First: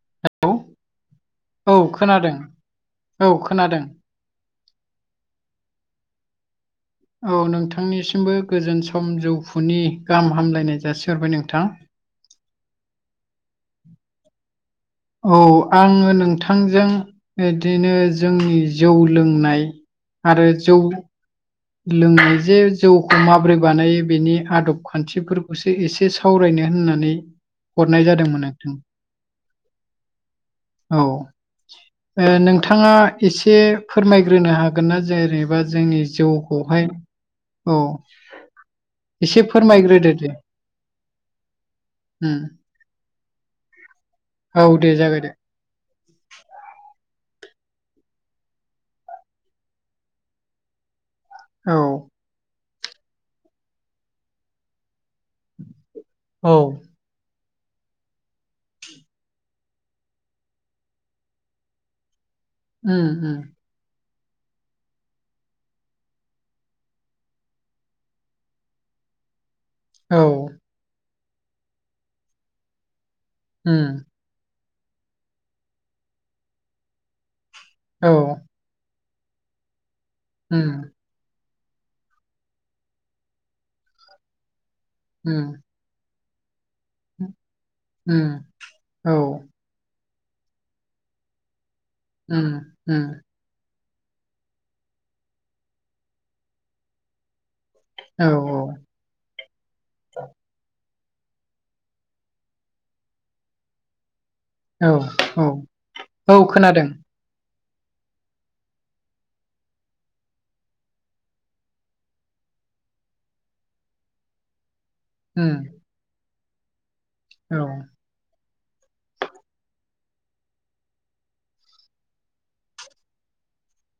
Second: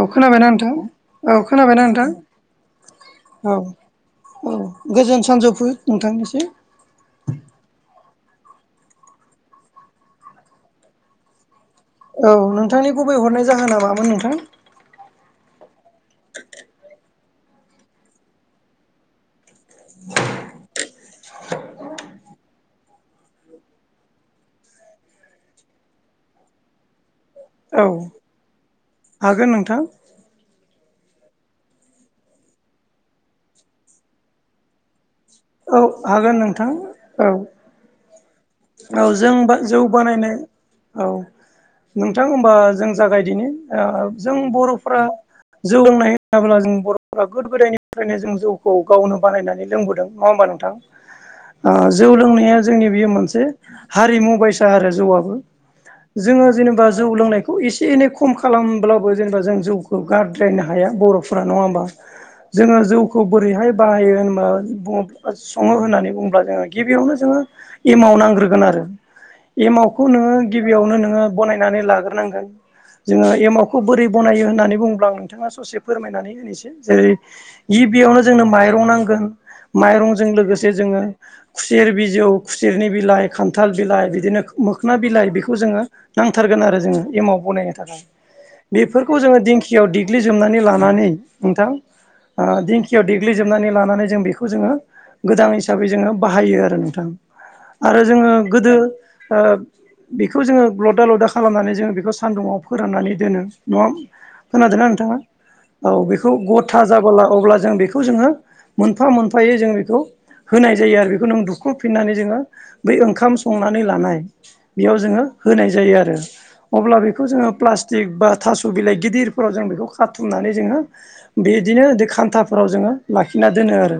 औ खोनाबायना नोंथां औ खोनाबायना नोंथां औ औ गोजोन सानजौफु नोंथांनिसि औ नोंथांनिसिमबो गोजोन सानजौफुनि गाहाम हामलायनाय जासिहरबाय नोंथां औ नोंथांनि गुबै हरनाय जाहोना मामोन नोंथां औ आङो नोंथांजों इदिनो जोंनि जौ लोंनाय आरो जौ लोंनाय जे जौखौ माब्रै बानायो बिनि आदब खान्थिफोरखौसो एसे एसे सावरायनो होननानै औ हरनाय जादोंमोन नोंथां हागोन नोंथां औ ओ नोंथाङा एसे फोरमायग्रोनो हागोन ना जेनेबा औ जोंनि जौ हागोन नोंथां खौहाय औ औ औ जों एसे बा जौ फोरमायग्रोदो दे बानायनो औ नोंथां उम ओमबा जों जागायदिनो जों औ दे बर'फ्रा जागायदो जौ लोंनाय होनोब्ला जों बर'फोरा गोदो गोदायनिफ्रायनो जों जौखौ गावनो बानायनानै लोंबोदों नङा ओमबा नोंथां औ जौ लोंनाया जोंनि बेयो मोनसे हारिमु बायसा आरो जौआबो जोङो औ जेनेबा जौ लोंनायखौ एसे एनै खम खालामब्लाबो जेनेबा जों जौखौ गारद्रायनो हाया बर'फोरा नङा ओमबा [inaudible] जोङो जौखौ उम बोरैहाय बाहायो होनबा बुं सङो होननानै बुङोब्ला जोङो गिबियावनो जोङो एमाव नांग्रोगोन आरो एमावखौ औ नोङो गिबियावनो नोङो बनायनानै लाग्रोनांगोन जोङो एमावखौ उम बोरै बनायो होननानै बुङोब्ला नोंथाङा ससे फोरमायनानै होनोसै जेरै औ गिबियावनो जोंनो माइरं नांगोन माइरंजों उम लोगोसे जोङो खुसेर बिजौ खुसेरनि बिलाइ खान्थाल बिलाइ बिदिनो मोखना बिलाइ उम बेखौ जोङो नांथारगोन आरो जोङो एमाव बनायनो थाखाय उम औ बेफोरखौ जोङो दिंखि दिंखियाव देग्लिजोबनानै लानानै नोंथां उम दिंखियाव उम देग्लिजोबनानै लानानै जों बेखौ खौ जोङो गोदान हिसाबै जोङो बाहायो आरो नोंथां आरो औ जोङो गोदो बेखौ जोङो लदा लदा खालामनानै जोङो बेखौ सान्दुुङाव फोराननानै दोनो नङा खोनादोंना नोंथाङा औ बेखौ गथा जाबोला अब्ला जों बेखौ जोङो मोनफा मोनफायो जों बेखौ होनाय जायो आरो बेखौ नों दुख्रुबफिननानै जोङो बै ओंखाम संनानै लानाय बेयाव जोङो उम होनाय जायो आरो अब्ला बेखौ जोङो औ प्लास्टिक बा थास' बिलाइ गिदिरफोराव जों बेखौ खाथुमनानै जोङो बिदिनो दो खान्थाफोराव जोङो लाखिना दोनो आरो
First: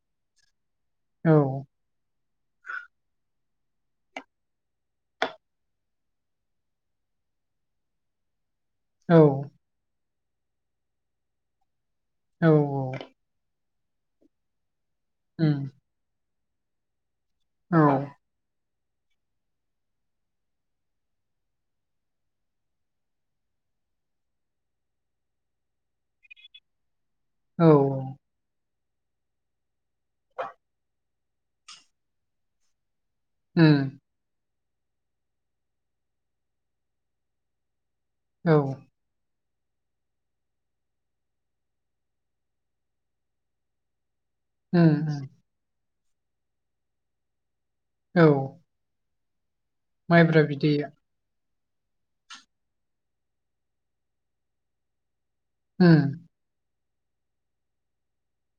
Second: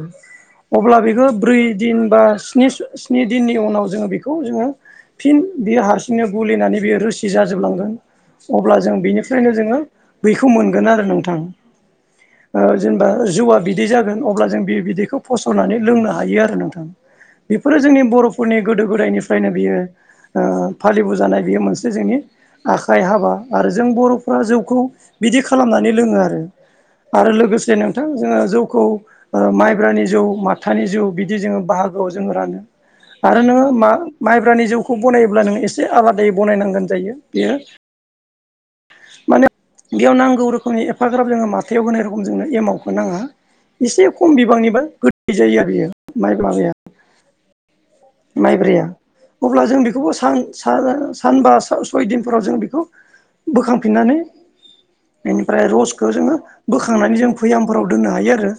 अब्ला बेखौ औ ब्रै दिन बा स्नि दिननि उनाव जोङो बेखौ जोङो फिन बेयो हारसिंनो गुलिनानै बियो रोसि जाजोबलांगोन अब्ला जों औ बिनिफ्रायनो जोङो बेखौ मोनगोन आरो नोंथां औ जेनेबा जौवा बिदै जागोन अब्ला जों बि बिदैखौ उम फसरनानै लोंनो हायो आरो नोंथां औ बेफोरो जोंनि बर'फोरनि गोदो गोदायनिफ्रायनो बियो फालिबोजानाय बेयो मोनसे जोंनि आखाइ हाबा आरो जों बर'फ्रा जौखौ बिदि खालामनानै लोङो आरो आरो लोगोसे औ नोंथां जोङो जौखौ माइ ब्रानि जौ माथानि जौ बिदि जोङो बाहागोआव जोङो रानो आरो नोङो मा उम माइब्रानि जौखौ बनायोब्ला ननो एसे आलादायै बनायनांगोन जायो बेयो औ माने बेयाव नांगौ रोखोमनि एफाग्राब जोङो माथायाव होनै रोखोम जों एमावखौ नाङा एसे खम बिबांनिबा उम गोदै जायो आरो बियो माइब्राया औ माइब्राया अब्ला जों बेखौबो सा माइब्रा बिदैया सानबा सयदिनफोराव जों बेखौ बोखांफिननानै बेनिफ्राय उम रसखौ जोङो बोखांनानै जों भैयामफोराव दोननो हायो आरो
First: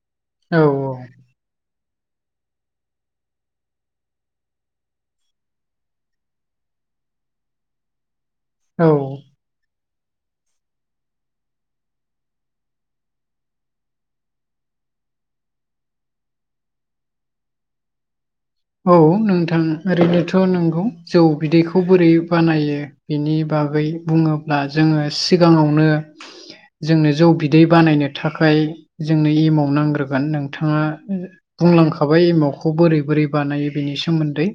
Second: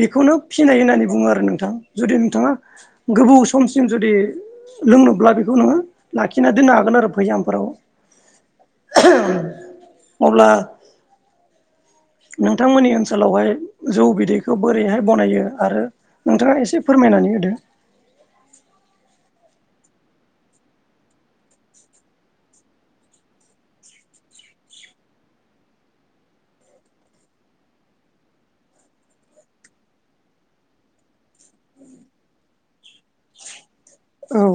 बेखौनो औ फिनाय होननानै बुङो आरो नोंथां जुदि नोंथाङा गोबौ समसिम जुदि लोंनोब्ला बेखौ नोङो लाखिना दोननो हागोन आरो भैयामफोराव औ [inaudible] अब्ला नोंथांमोननि ओनसोलावहाय जौ बिदैखौ बोरैहाय बनायो आरो नोंथाङा एसे फोरमायनानै होदो [inaudible] औ नोंथां ओरैनोथ' नोंगौ जौ बिदैखौ बोरै बानायो बिनि बागै बुङोब्ला जोङो सिगाङावनो जोंनो जौ बिदै बानायनो थाखाय जोंनो एमाव नांग्रोगोन नोंथाङा बुंलांखाबाय एमावखौ बोरै बोरै बानायो बेनि औ सोमोन्दै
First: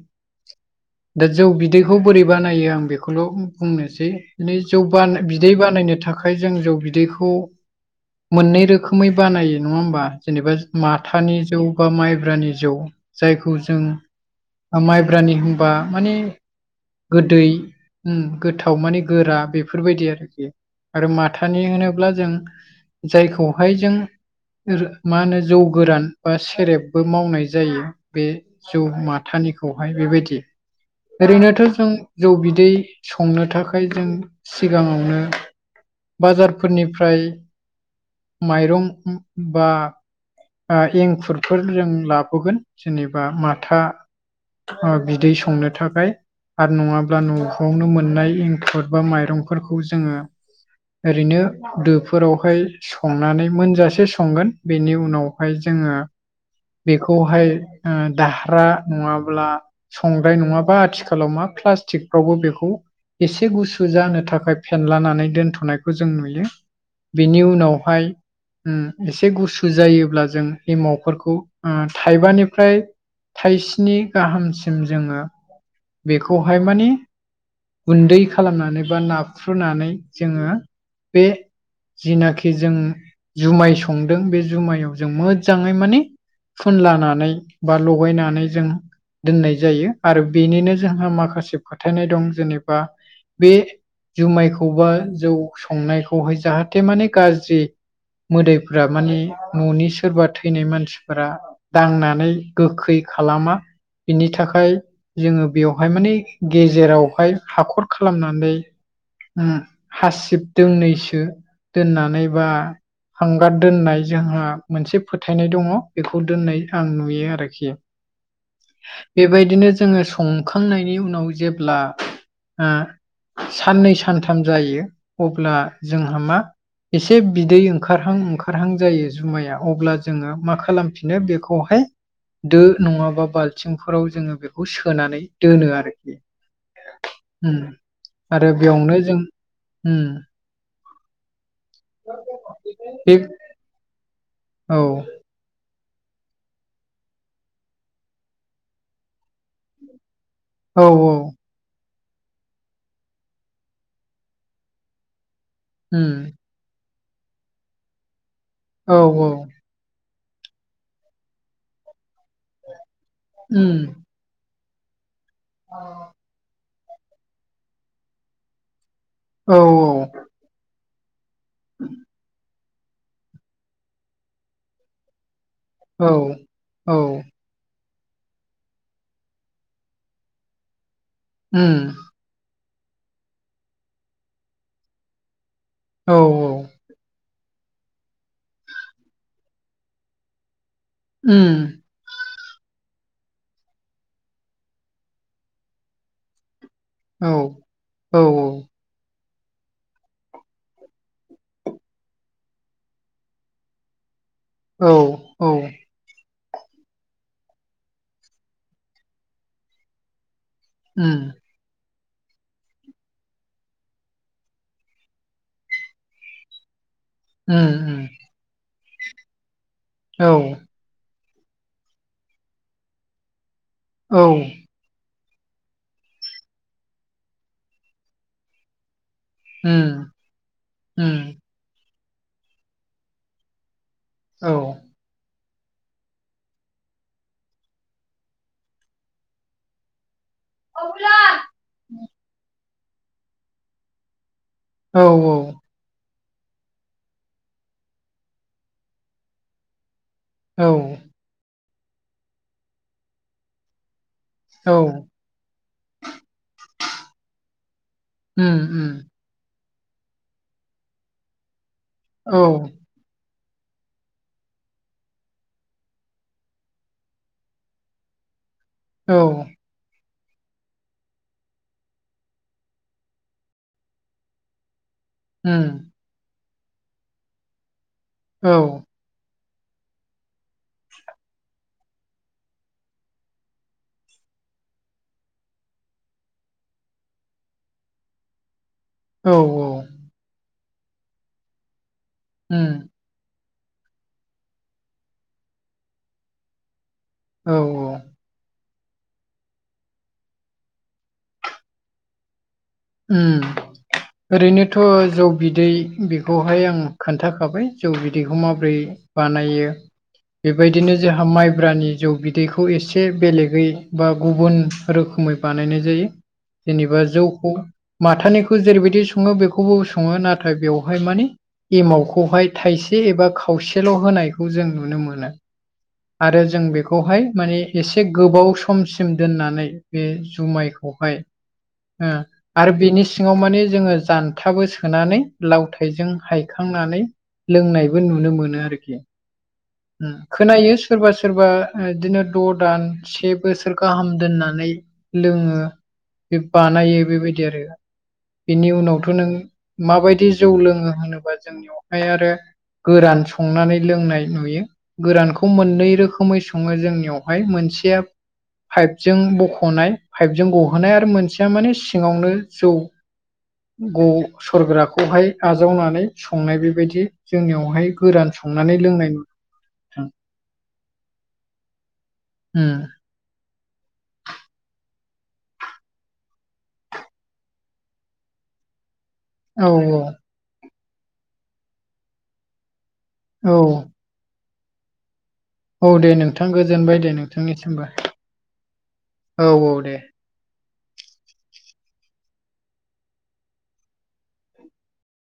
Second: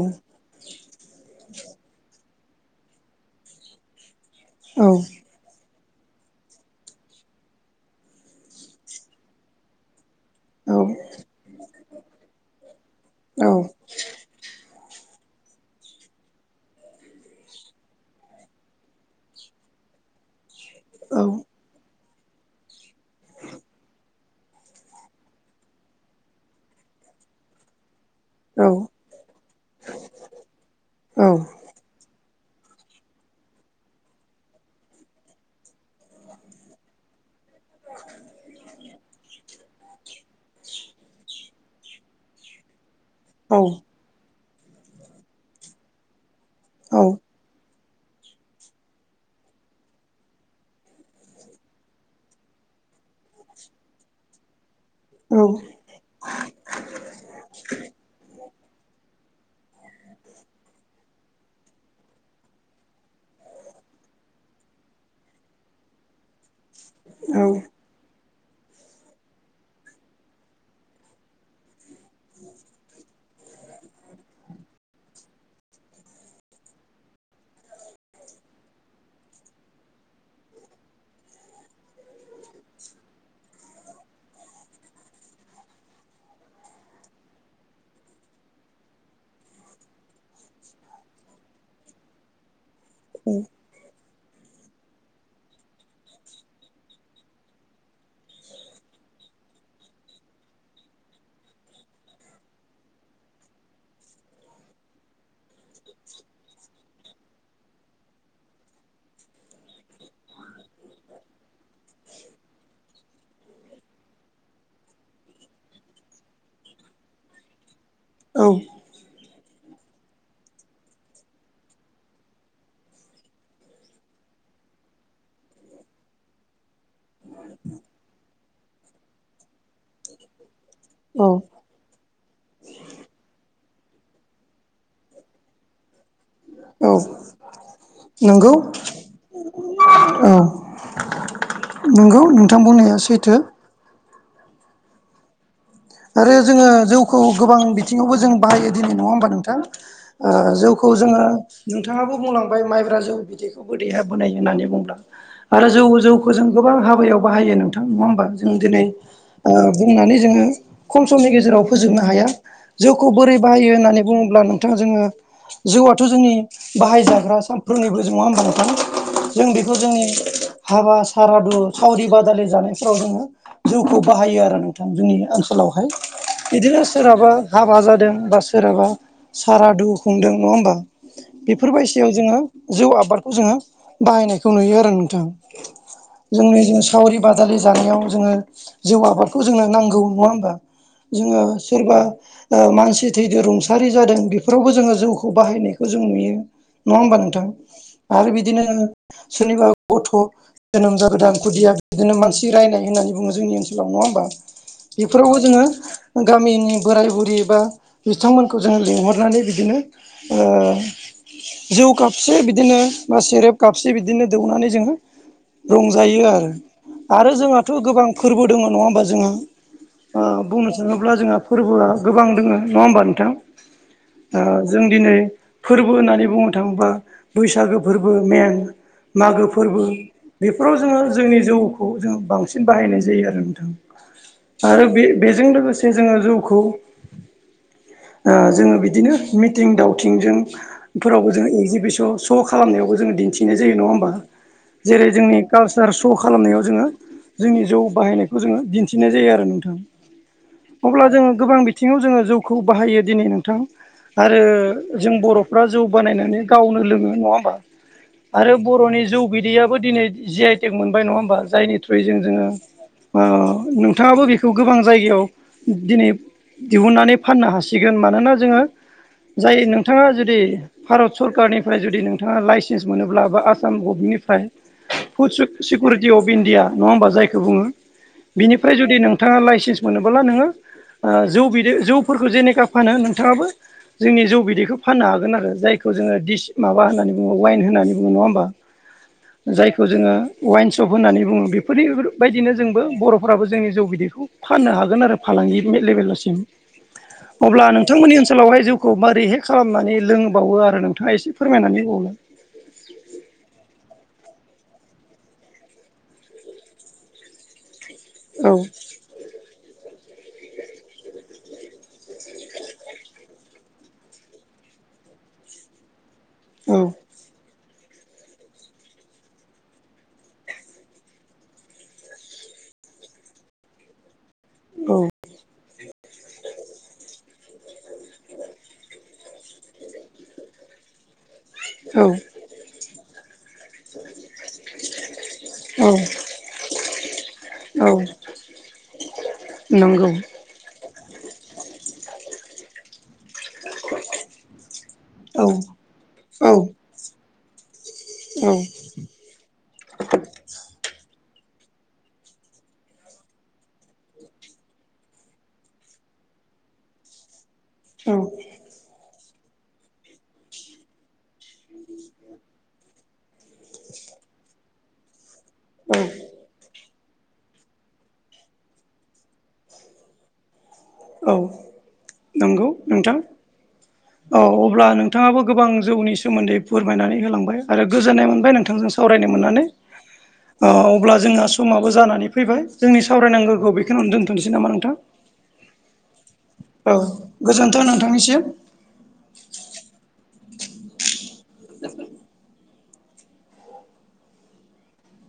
दा जौ बिदैखौ बोरै बानायो आं बेखौल' बुंनोसै बि जौ औ बानाय बिदै बानायनो थाखाय जों जौ बिदैखौ मोननै रोखोमै बानायो नङा होमबा? जेनेबा औ माथानि जौ बा माइब्रानि जौ औ जायखौ माइब्रानि होनबा माने गोदै ओम गोथाव माने गोरा बेफोरबायदि आरोखि आरो औ माथानि होनोब्ला जों जायखौहाय जों मा होनो जौ गोरान बा सेरेबबो मावनाय जायो बे औ जौ माथानिखौहाय बेबायदि ओरैनोथ' जों जौ बिदै संनो थाखाय जों सिगाङावनो बाजारफोरनिफ्राय माइरं बा ओ एंखुर फोर जों लाबोगोन जेनेबा औ माथा ओ बिदै संनो थाखाय आरो नङाब्ला न'आवनो मोननाय एंखुर बा माइरंफोरखौ जोङो ओरैनो दोफोरावहाय संनानै मोनजासे संगोन बेनि उनावहाय जोङो बेखौहाय ओ दाहरा नङाब्ला संग्राय नङाबा आथिखाल थिखालाव मा प्लास्टिकफ्रावबो बेखौ एसे गुसु जानो थाखाय फेनलानानै दोनथ'नायखौ जों नुयो बेनि उनावहाय ओम एसे गुसु जायोब्ला जों एमावफोरखौ ओम थाइबानिफ्राय थाइस्नि गाहामसिम जोङो बेखौहाय मानि गुन्दै खालामनानै बा नाफ्र्रुनानै जोङो बे जिनाखि जों जुमाय संदों बे जुमायाव जों मोजाङै माने फुनलानानै बा लगायनानै जों दोननाय जायो आरो बेनिनो जोंहा माखासे फोथायनाय दं जेनेबा बे जुमायखौ बा जौ संनायखौहाय जाहाथे माने गाज्रि मोदायफोरा माने न'नि सोरबा थैनाय मानसिफोरा दांनानै गोखै खालामा बिनि थाखाय जोङो बेवहाय माने गेजेरावहाय हाख'र खालामनानै ओम हासिब दोंनैसो दोननानै बा हांगार दोननाय जोंहा मोनसे फोथायनाय दङ' बेखौ दोननाय आं नुयो आरोखि [inaudible] औ बेबायदिनो जोङो संखांनायनि उनाव जेब्ला ओ साननै, सानथाम जायो अब्ला जोंहा मा एसे बिदै ओंखारहां ओंखारहां जायो जुमाया अब्ला जोङो मा खालामफि नो औ बेखौहाय दो नङाबा बालथिं फोराव जोङो बेखौ सो सोनानै दोनो आरोखि औ उम आरो नोंगौ बेयावनो जों उम ओ नोंगौ नोंथां बुंनाया बे सैथो औ आरो जोङो जौखौ गोबां बिथिङावबो जों बाहायो दिनै नङा होमबा नोंथां ओ औ जौखौ जोङो नोंथाङाबो बुंलांबाय माइब्रा जौ बिदैखौबो दैहाब बोनाय होननानै बुंब्ला आरो जौ उम जौखौ जों गोबां हाबायाव बाहायो नोंथां नङा होमबा जों दिनै औ बुंनानै जोङो खम समनि गेजेराव फोजोबनो हाया जौखौ बोरै बाहायो उम होननानै बुङोब्ला नोंथां जोङो जौआथ' जोंनि बाहायजाग्रा सानफ्रोमनिबो जोङो नङा होमबा नोंथां जों औ बेखौ जोंनि हाबा सारादु सावरि बादालि जानायफ्राव जोङो जौखौ बाहायो आरो नोंथां जोंनि ओनसोलावहाय औ बिदिनो औ सोरहाबा हाबा जादों बा सोरहाबा सारादु खुंदों नङा होमबा उम बेफोरबायदियाव जोङो जौ आबादखौ जोङो बाहायनायखौ नुयो आरो नोंथां औ जोंनि जों सावरि बादालि जानायाव जोङो जौ आबादखौ जोंनो नांगौ नङा होमबा जोङो उम सोरबा मानसि थैदों रुंसारि जादों बेफोरावबो जोङो जौखौ बाहायनायखौ जों नुयो नङा होमबा औ नोंथां औ आरो बिदिनो सोरनिबा गथ' जोनोम जागोदान खुदिया बिदिनो मानसि रायनाय होननानै बुङो जोंनि ओनसोलाव नङा होमबा औ बेफोरावबो औ जोङो गामिनि बोराय बुरै बा बिथांमोनखौ जोङो लिंहरनानै बिदिनो ओ उम जौ कापसे बिदिनो बा सेरेब कापसे बिदिनो दौनानै जोङो रंजायो आरो आरो उम जोंहाथ' उम गोबां फोरबो दङ नङा होमबा जोंहा औ बुंनो थाङोब्ला जोंहा फोरबोआ गोबां दङ नङा होमबा नोंथां औ जों दिनै फोरबो होननानै बुंनो थाङोबा बैसागो फोरबो मेन मागो फोरबो उम बेफोराव जोङो उम जोंनि जौखौ जों बांसिन बाहायनाय जायो आरो नोंथां औ आरो बे बेजों लोगोसे जोङो जौखौ जोङो बिदिनो मिथिं दावथिंजों फोरावबो जों एगजिबिसन श' खालामनायावबो जोङो दिन्थिनाय जायो नङा होमबा औ जेरै जोंनि कालसार श' खालामनायाव जोङो जोंनि जौ बाहायनायखौ जोङो दिन्थिनाय जायो आरो औ अब्ला जोङो गोबां बिथिङाव जोङो जौखौ बाहायो दिनै नोंथां आरो जों बर'फ्रा जौ बानायनानै गावनो लोङो नङा होमबा आरो उम उम बर'नि जौ बिदैयाबो दिनै जि आइ टेक मोनबाय नङा होमबा जायनि औ जोङो नोंथाङाबो खौ गोबां जायगायाव दिनै दिहुननानै फाननो हासिगोन मानोना जोङो जायो नों नोंथाङा जुदि भारत सरकारनिफ्राय जुदि नोंथाङा लाइसेन्स मोनोब्ला बा आसाम गभमेन्टनिफ्राय food um security of India नङा होमबा जायखौ बुङो औ औ औ बिनिफ्राय जुदि नों नोंथाङा लाइसेन्स मोनोबोला नोङो जौ बिदै जौफोरखौ जेनेखा फानो नोंथाङाबो जोंनि जौ बिदैखौ फाननो हागोन आरो जायखौ जोङो डिसि माबा होननानै बुङो वाइन होननानै बुङो नङा होमबा [inaudible] जायखौ उम जोङो वाइन सप होननानै बुङो बेफोरनिबायदिनो जोंबो बर'फोराबो जोंनि जौ बिदिखौ बे फाननो हागोन आरो फालांगि मेट लेभेलसिम औ अब्ला नोंथांमोननि ओनसोलावहाय जौ खौ मोरैहाय खालामनानै लोंबावो आरो नोंथाङा एसे फोरमायनानै होबाव ओरैनोथ' जौ बिदै बेखौहाय आं खोन्थाखाबाय जौ बिदैखौ औ माबोरै बानायो बेबायदिनो जोंहा माइब्रानि जौ बिदैखौ एसे बेलेगै बा गुबुन रोखोमै बानायनाय जायो औ जेनेबा जौखौ माथानिखौ जेरैबायदि सङो बेखौबो सङो नाथाय बेवहाय माने एमावखौहाय थाइसे एबा खावसेल' होनायखौ जों नुनो मोनो आरो जों बेखौहाय माने एसे गोबाव समसिम दोननानै बे जुमायखौहाय औ आरो बेनि सिङाव माने जोङो जानथाबो सोनानै औ लावथायजों हायखांनानै लोंनायबो औ नुनो मोनो आरोखि नंगौ उम खोनायो सोरबा सोरबा बिदिनो द' दान से बोसोर गाहाम दोननानै औ लोङो बे औ बानायो बेबाय दि आरो औ बिनि उनावथ' नों माबायदि जौ लोङो होनोबा जों बेयावहाय आरो गोरान संनानै लोंनाय नुयो गोरानखौ मोननै रोखोमै सङो जोंनियावहाय मोनसेया औ पाइपजों बख'नाय पाइपजों गहोनाय आरो मोनसेया माने सिङावनो जौ ग सरग्राखौहाय आजावनानै औ संनाय बेबायदि जोंनियावहाय गोरान संनानै लोंनाय नु थां [unintelligible] औ नंगौ नोंथां [inaudible] औ अब्ला नोंथाङाबो गोबां जौनि सोमोन्दै फोरमायनानै होलांबाय आरो गोजोननाय मोनबाय नोंथांजों सावरायनो मोननानै औ ओ अब्ला जोंहा समाबो जानानै फैबाय जोंनि औ औ सावरायनांगौखौ बे खिनियावनो दोनथ'सै नामा नोंथां औ दे नोंथां औ गोजोनबाय दे गोजोन्थों नोंथांनिसिमबो नोंथांनिसिम औ औ दे [inaudible]